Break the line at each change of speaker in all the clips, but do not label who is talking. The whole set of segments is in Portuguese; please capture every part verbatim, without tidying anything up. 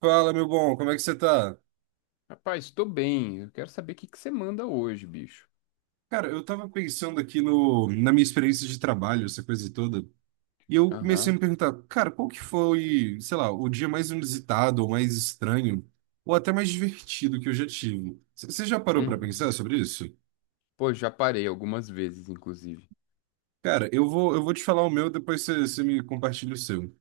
Fala, meu bom, como é que você tá?
Rapaz, estou bem. Eu quero saber o que que você manda hoje, bicho.
Cara, eu tava pensando aqui no, na minha experiência de trabalho, essa coisa toda, e eu comecei a
Aham.
me perguntar, cara, qual que foi, sei lá, o dia mais inusitado, ou mais estranho, ou até mais divertido que eu já tive? C- Você já parou pra
Uhum.
pensar sobre isso?
Pô, já parei algumas vezes, inclusive.
Cara, eu vou, eu vou te falar o meu, depois você, você me compartilha o seu.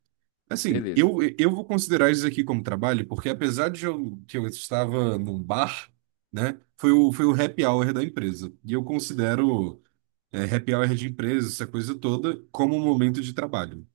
Assim,
Beleza.
eu, eu vou considerar isso aqui como trabalho, porque apesar de eu, que eu estava num bar, né, foi o, foi o happy hour da empresa, e eu considero. É, happy hour de empresa, essa coisa toda, como um momento de trabalho.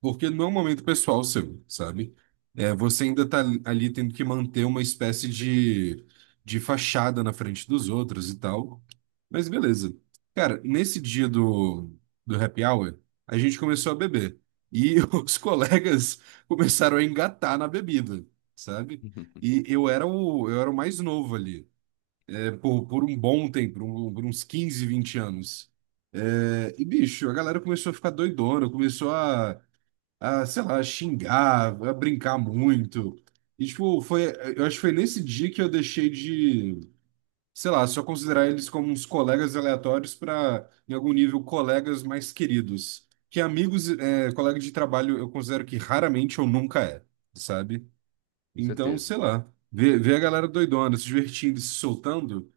Porque não é um momento pessoal seu, sabe? É, você ainda tá ali tendo que manter uma espécie de, de fachada na frente dos outros e tal. Mas beleza. Cara, nesse dia do, do happy hour, a gente começou a beber. E os colegas começaram a engatar na bebida, sabe? E eu era o, eu era o mais novo ali por, por um bom tempo, por, um- por uns quinze, vinte anos. É, e, bicho, a galera começou a ficar doidona, começou a, a, sei lá, xingar, a brincar muito. E, tipo, foi, eu acho que foi nesse dia que eu deixei de, sei lá, só considerar eles como uns colegas aleatórios para, em algum nível, colegas mais queridos. Que amigos, é, colega de trabalho, eu considero que raramente ou nunca é, sabe?
Com
Então,
certeza.
sei lá, ver, ver a galera doidona, se divertindo, e se soltando.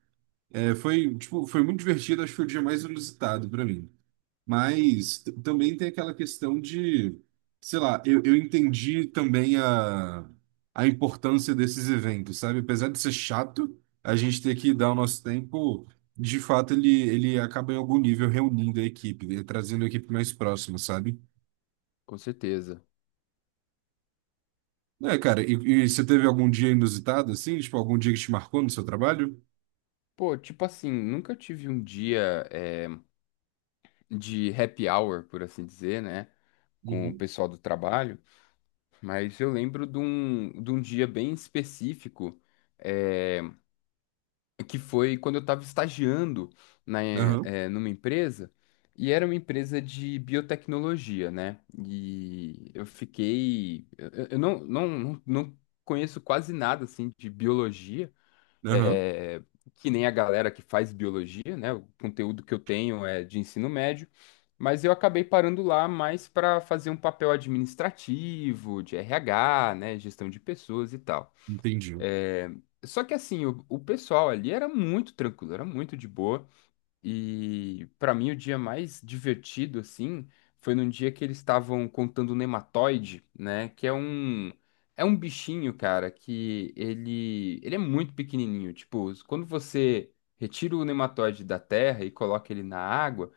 É, foi, tipo, foi muito divertido, acho que foi o dia mais inusitado para mim. Mas t- também tem aquela questão de, sei lá, eu, eu entendi também a, a importância desses eventos, sabe? Apesar de ser chato, a gente ter que dar o nosso tempo, de fato ele, ele acaba em algum nível reunindo a equipe, né? Trazendo a equipe mais próxima, sabe?
Com certeza.
É, cara, e, e você teve algum dia inusitado, assim? Tipo, algum dia que te marcou no seu trabalho?
Pô, tipo assim, nunca tive um dia eh, de happy hour, por assim dizer, né? Com o
Uhum.
pessoal do trabalho, mas eu lembro de um, de um dia bem específico. eh, que foi quando eu estava estagiando na, eh,
Aham,
eh, numa empresa, e era uma empresa de biotecnologia, né? E eu fiquei. Eu, eu- eu não, não, não não conheço quase nada assim de biologia,
aham,
eh, que nem a galera que faz biologia, né? O conteúdo que eu tenho é de ensino médio. Mas eu acabei parando lá mais para fazer um papel administrativo, de R H, né, gestão de pessoas e tal.
entendi.
É, só que assim, o, o pessoal ali era muito tranquilo, era muito de boa. E para mim o dia mais divertido assim foi num dia que eles estavam contando o nematoide, né, que é um é um bichinho, cara, que ele ele é muito pequenininho, tipo, quando você retira o nematoide da terra e coloca ele na água,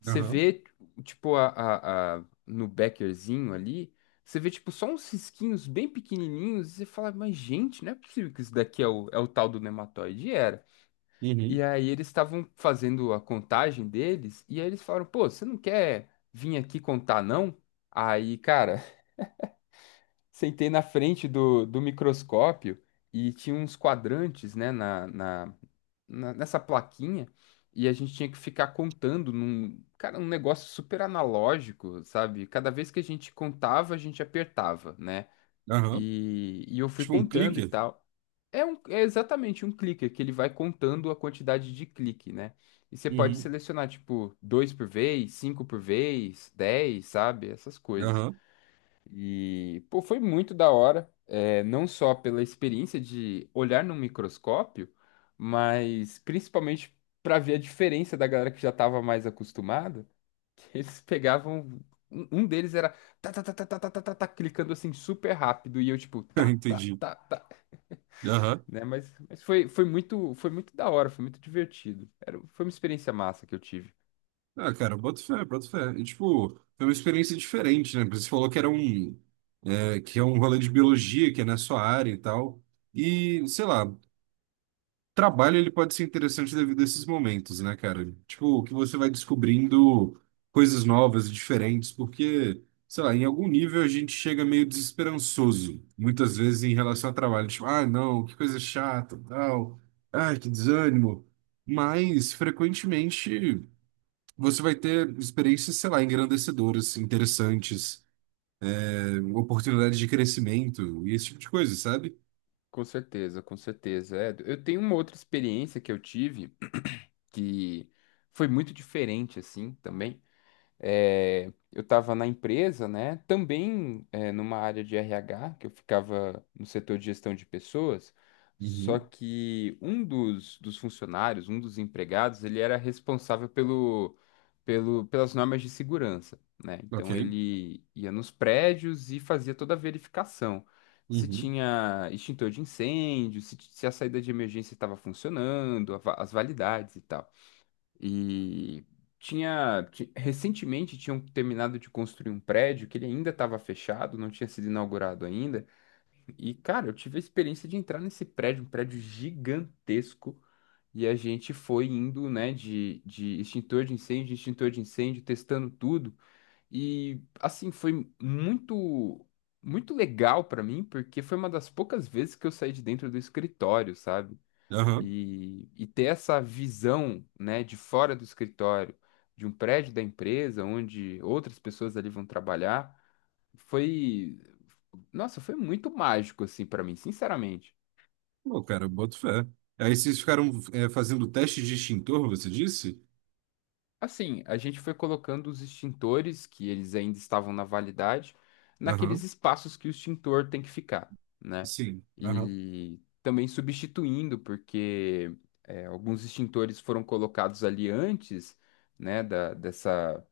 você
Aham,
vê tipo a, a, a- no beckerzinho ali, você vê tipo só uns risquinhos bem pequenininhos e você fala, mas gente, não é possível que isso daqui é o, é o tal do nematoide. E era. E
uhum.
aí eles estavam fazendo a contagem deles, e aí eles falaram, pô, você não quer vir aqui contar, não? Aí, cara, sentei na frente do, do microscópio e tinha uns quadrantes, né, na, na, na- nessa plaquinha, e a gente tinha que ficar contando num, cara, um negócio super analógico, sabe? Cada vez que a gente contava, a gente apertava, né?
Aham.
E, e eu fui
Tipo um
contando e
clicker?
tal. É, um, é exatamente um clicker que ele vai contando a quantidade de clique, né? E você pode
Uhum.
selecionar, tipo, dois por vez, cinco por vez, dez, sabe? Essas coisas.
Aham,
E, pô, foi muito da hora, é, não só pela experiência de olhar num microscópio, mas principalmente para ver a diferença da galera que já estava mais acostumada eles pegavam. Um um deles era tá, tá, tá, tá, tá, tá, tá, tá, tá, clicando assim super rápido. E eu, tipo, tá, tá,
entendi.
tá, tá.
Aham.
Né? Mas, mas foi, foi muito, foi muito da hora, foi muito divertido. Era, foi uma experiência massa que eu tive.
Ah, cara, boto fé, boto fé. E, tipo, foi uma experiência diferente, né? Porque você falou que era um... é, que é um rolê de biologia, que é na sua área e tal. E, sei lá, trabalho ele pode ser interessante devido a esses momentos, né, cara? Tipo, que você vai descobrindo coisas novas, diferentes, porque, sei lá, em algum nível a gente chega meio desesperançoso, muitas vezes em relação ao trabalho. Tipo, ah, não, que coisa chata, tal. Ai, que desânimo. Mas, frequentemente, você vai ter experiências, sei lá, engrandecedoras, interessantes, eh, oportunidades de crescimento e esse tipo de coisa, sabe?
Com certeza, com certeza. É, eu tenho uma outra experiência que eu tive que foi muito diferente, assim, também. É, eu estava na empresa, né? Também é, numa área de R H, que eu ficava no setor de gestão de pessoas, só
Uhum.
que um dos, dos funcionários, um dos empregados, ele era responsável pelo, pelo, pelas normas de segurança, né?
Ok.
Então ele ia nos prédios e fazia toda a verificação. Se
Uhum.
tinha extintor de incêndio, se, se a saída de emergência estava funcionando, a va- as validades e tal. E tinha, ti- recentemente tinham terminado de construir um prédio que ele ainda estava fechado, não tinha sido inaugurado ainda. E, cara, eu tive a experiência de entrar nesse prédio, um prédio gigantesco. E a gente foi indo, né, de, de extintor de incêndio, extintor de incêndio, testando tudo. E, assim, foi muito, muito legal para mim, porque foi uma das poucas vezes que eu saí de dentro do escritório, sabe?
Aham.
E, e ter essa visão, né, de fora do escritório, de um prédio da empresa, onde outras pessoas ali vão trabalhar, foi, nossa, foi muito mágico, assim, para mim, sinceramente.
Pô, cara, boto fé. Aí vocês ficaram é, fazendo teste de extintor, você disse?
Assim, a gente foi colocando os extintores, que eles ainda estavam na validade, naqueles
Aham.
espaços que o extintor tem que ficar, né?
Sim. Aham.
E também substituindo, porque é, alguns extintores foram colocados ali antes, né, da, dessa.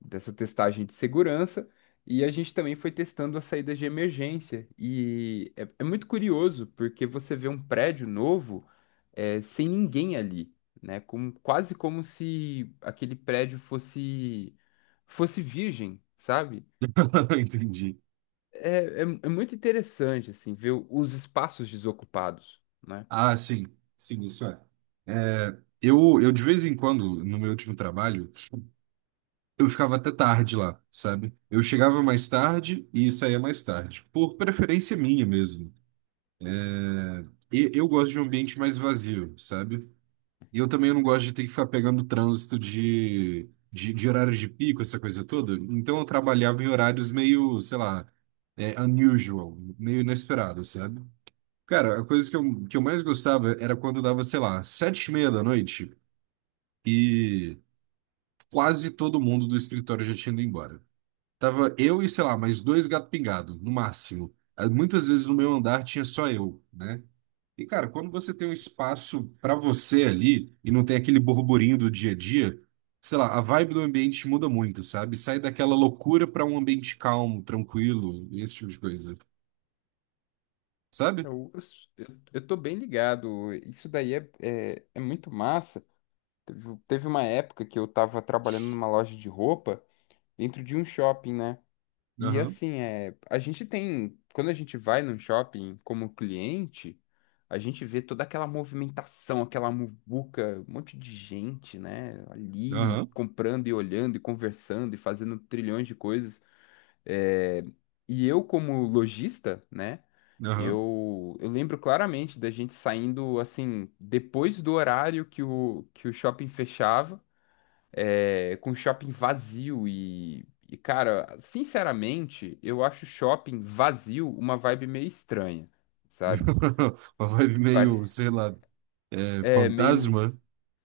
Dessa testagem de segurança e a gente também foi testando as saídas de emergência. E é, é muito curioso porque você vê um prédio novo é, sem ninguém ali, né? Como, quase como se aquele prédio fosse fosse virgem, sabe?
Entendi.
É, é, é muito interessante assim ver o- os espaços desocupados, né?
Ah, sim. Sim, isso é. É, eu, eu, de vez em quando, no meu último trabalho, eu ficava até tarde lá, sabe? Eu chegava mais tarde e saía mais tarde, por preferência minha mesmo. E eu gosto de um ambiente mais vazio, sabe? E eu também não gosto de ter que ficar pegando trânsito de, de, de horários de pico, essa coisa toda. Então eu trabalhava em horários meio, sei lá, é, unusual, meio inesperado, sabe? Cara, a coisa que eu, que eu mais gostava era quando dava, sei lá, sete e meia da noite e quase todo mundo do escritório já tinha ido embora. Tava eu e, sei lá, mais dois gato pingado, no máximo. Ah, muitas vezes no meu andar tinha só eu, né? E, cara, quando você tem um espaço pra você ali e não tem aquele burburinho do dia a dia, sei lá, a vibe do ambiente muda muito, sabe? Sai daquela loucura pra um ambiente calmo, tranquilo, esse tipo de coisa, sabe?
Eu, eu, s- eu eu tô bem ligado. Isso daí é, é, é muito massa. Teve teve uma época que eu tava trabalhando numa loja de roupa dentro de um shopping, né? E
Aham,
assim, é, a gente tem, quando a gente vai num shopping como cliente, a gente vê toda aquela movimentação, aquela muvuca, um monte de gente, né? Ali
aham,
comprando e olhando e conversando e fazendo trilhões de coisas. É, e eu, como lojista, né?
aham.
Eu, eu lembro claramente da gente saindo assim, depois do horário que o, que o shopping fechava, é, com shopping vazio e, e, cara, sinceramente, eu acho shopping vazio uma vibe meio estranha, sabe?
Uma vibe meio,
Pare-
sei lá, é,
É meio,
fantasma.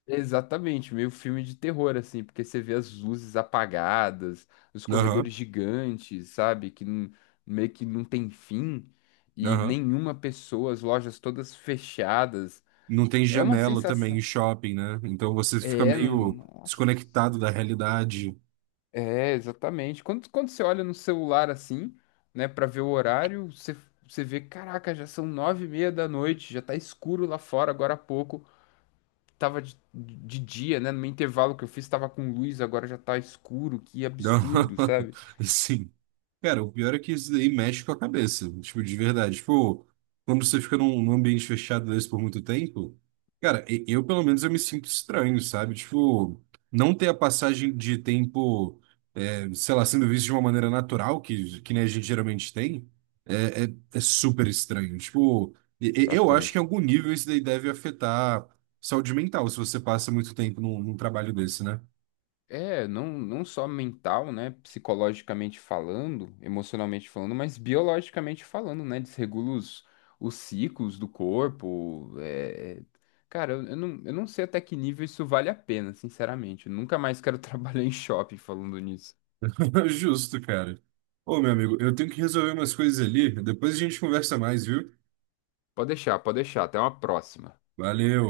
exatamente, meio filme de terror, assim, porque você vê as luzes apagadas, os corredores
Aham,
gigantes, sabe? Que não- Meio que não tem fim, e
aham.
nenhuma pessoa, as lojas todas fechadas.
Não tem
É uma
janela também em
sensação.
shopping, né? Então você fica
É, não,
meio
nossa.
desconectado da realidade.
É, exatamente. Quando, quando você olha no celular assim, né, pra ver o horário, você, você vê, caraca, já são nove e meia da noite, já tá escuro lá fora agora há pouco. Tava de, de dia, né? No meu intervalo que eu fiz, tava com luz, agora já tá escuro. Que
Não,
absurdo, sabe?
assim, cara, o pior é que isso daí mexe com a cabeça, tipo, de verdade. Tipo, quando você fica num, num ambiente fechado desse por muito tempo, cara, e- eu pelo menos eu me sinto estranho, sabe? Tipo, não ter a passagem de tempo. Sei lá, sendo visto de uma maneira natural, que, que nem a gente geralmente tem, é, é, é super estranho. Tipo, e- e- eu acho que em
Bastante.
algum nível isso daí deve afetar saúde mental, se você passa muito tempo num, num trabalho desse, né?
É, não, não só mental, né? Psicologicamente falando, emocionalmente falando, mas biologicamente falando, né? Desregula os, os ciclos do corpo. é- Cara, eu, eu não, eu não sei até que nível isso vale a pena, sinceramente. Eu nunca mais quero trabalhar em shopping falando nisso.
Justo, cara. Ô, meu amigo, eu tenho que resolver umas coisas ali, depois a gente conversa mais, viu?
Pode deixar, pode deixar. Até uma próxima.
Valeu!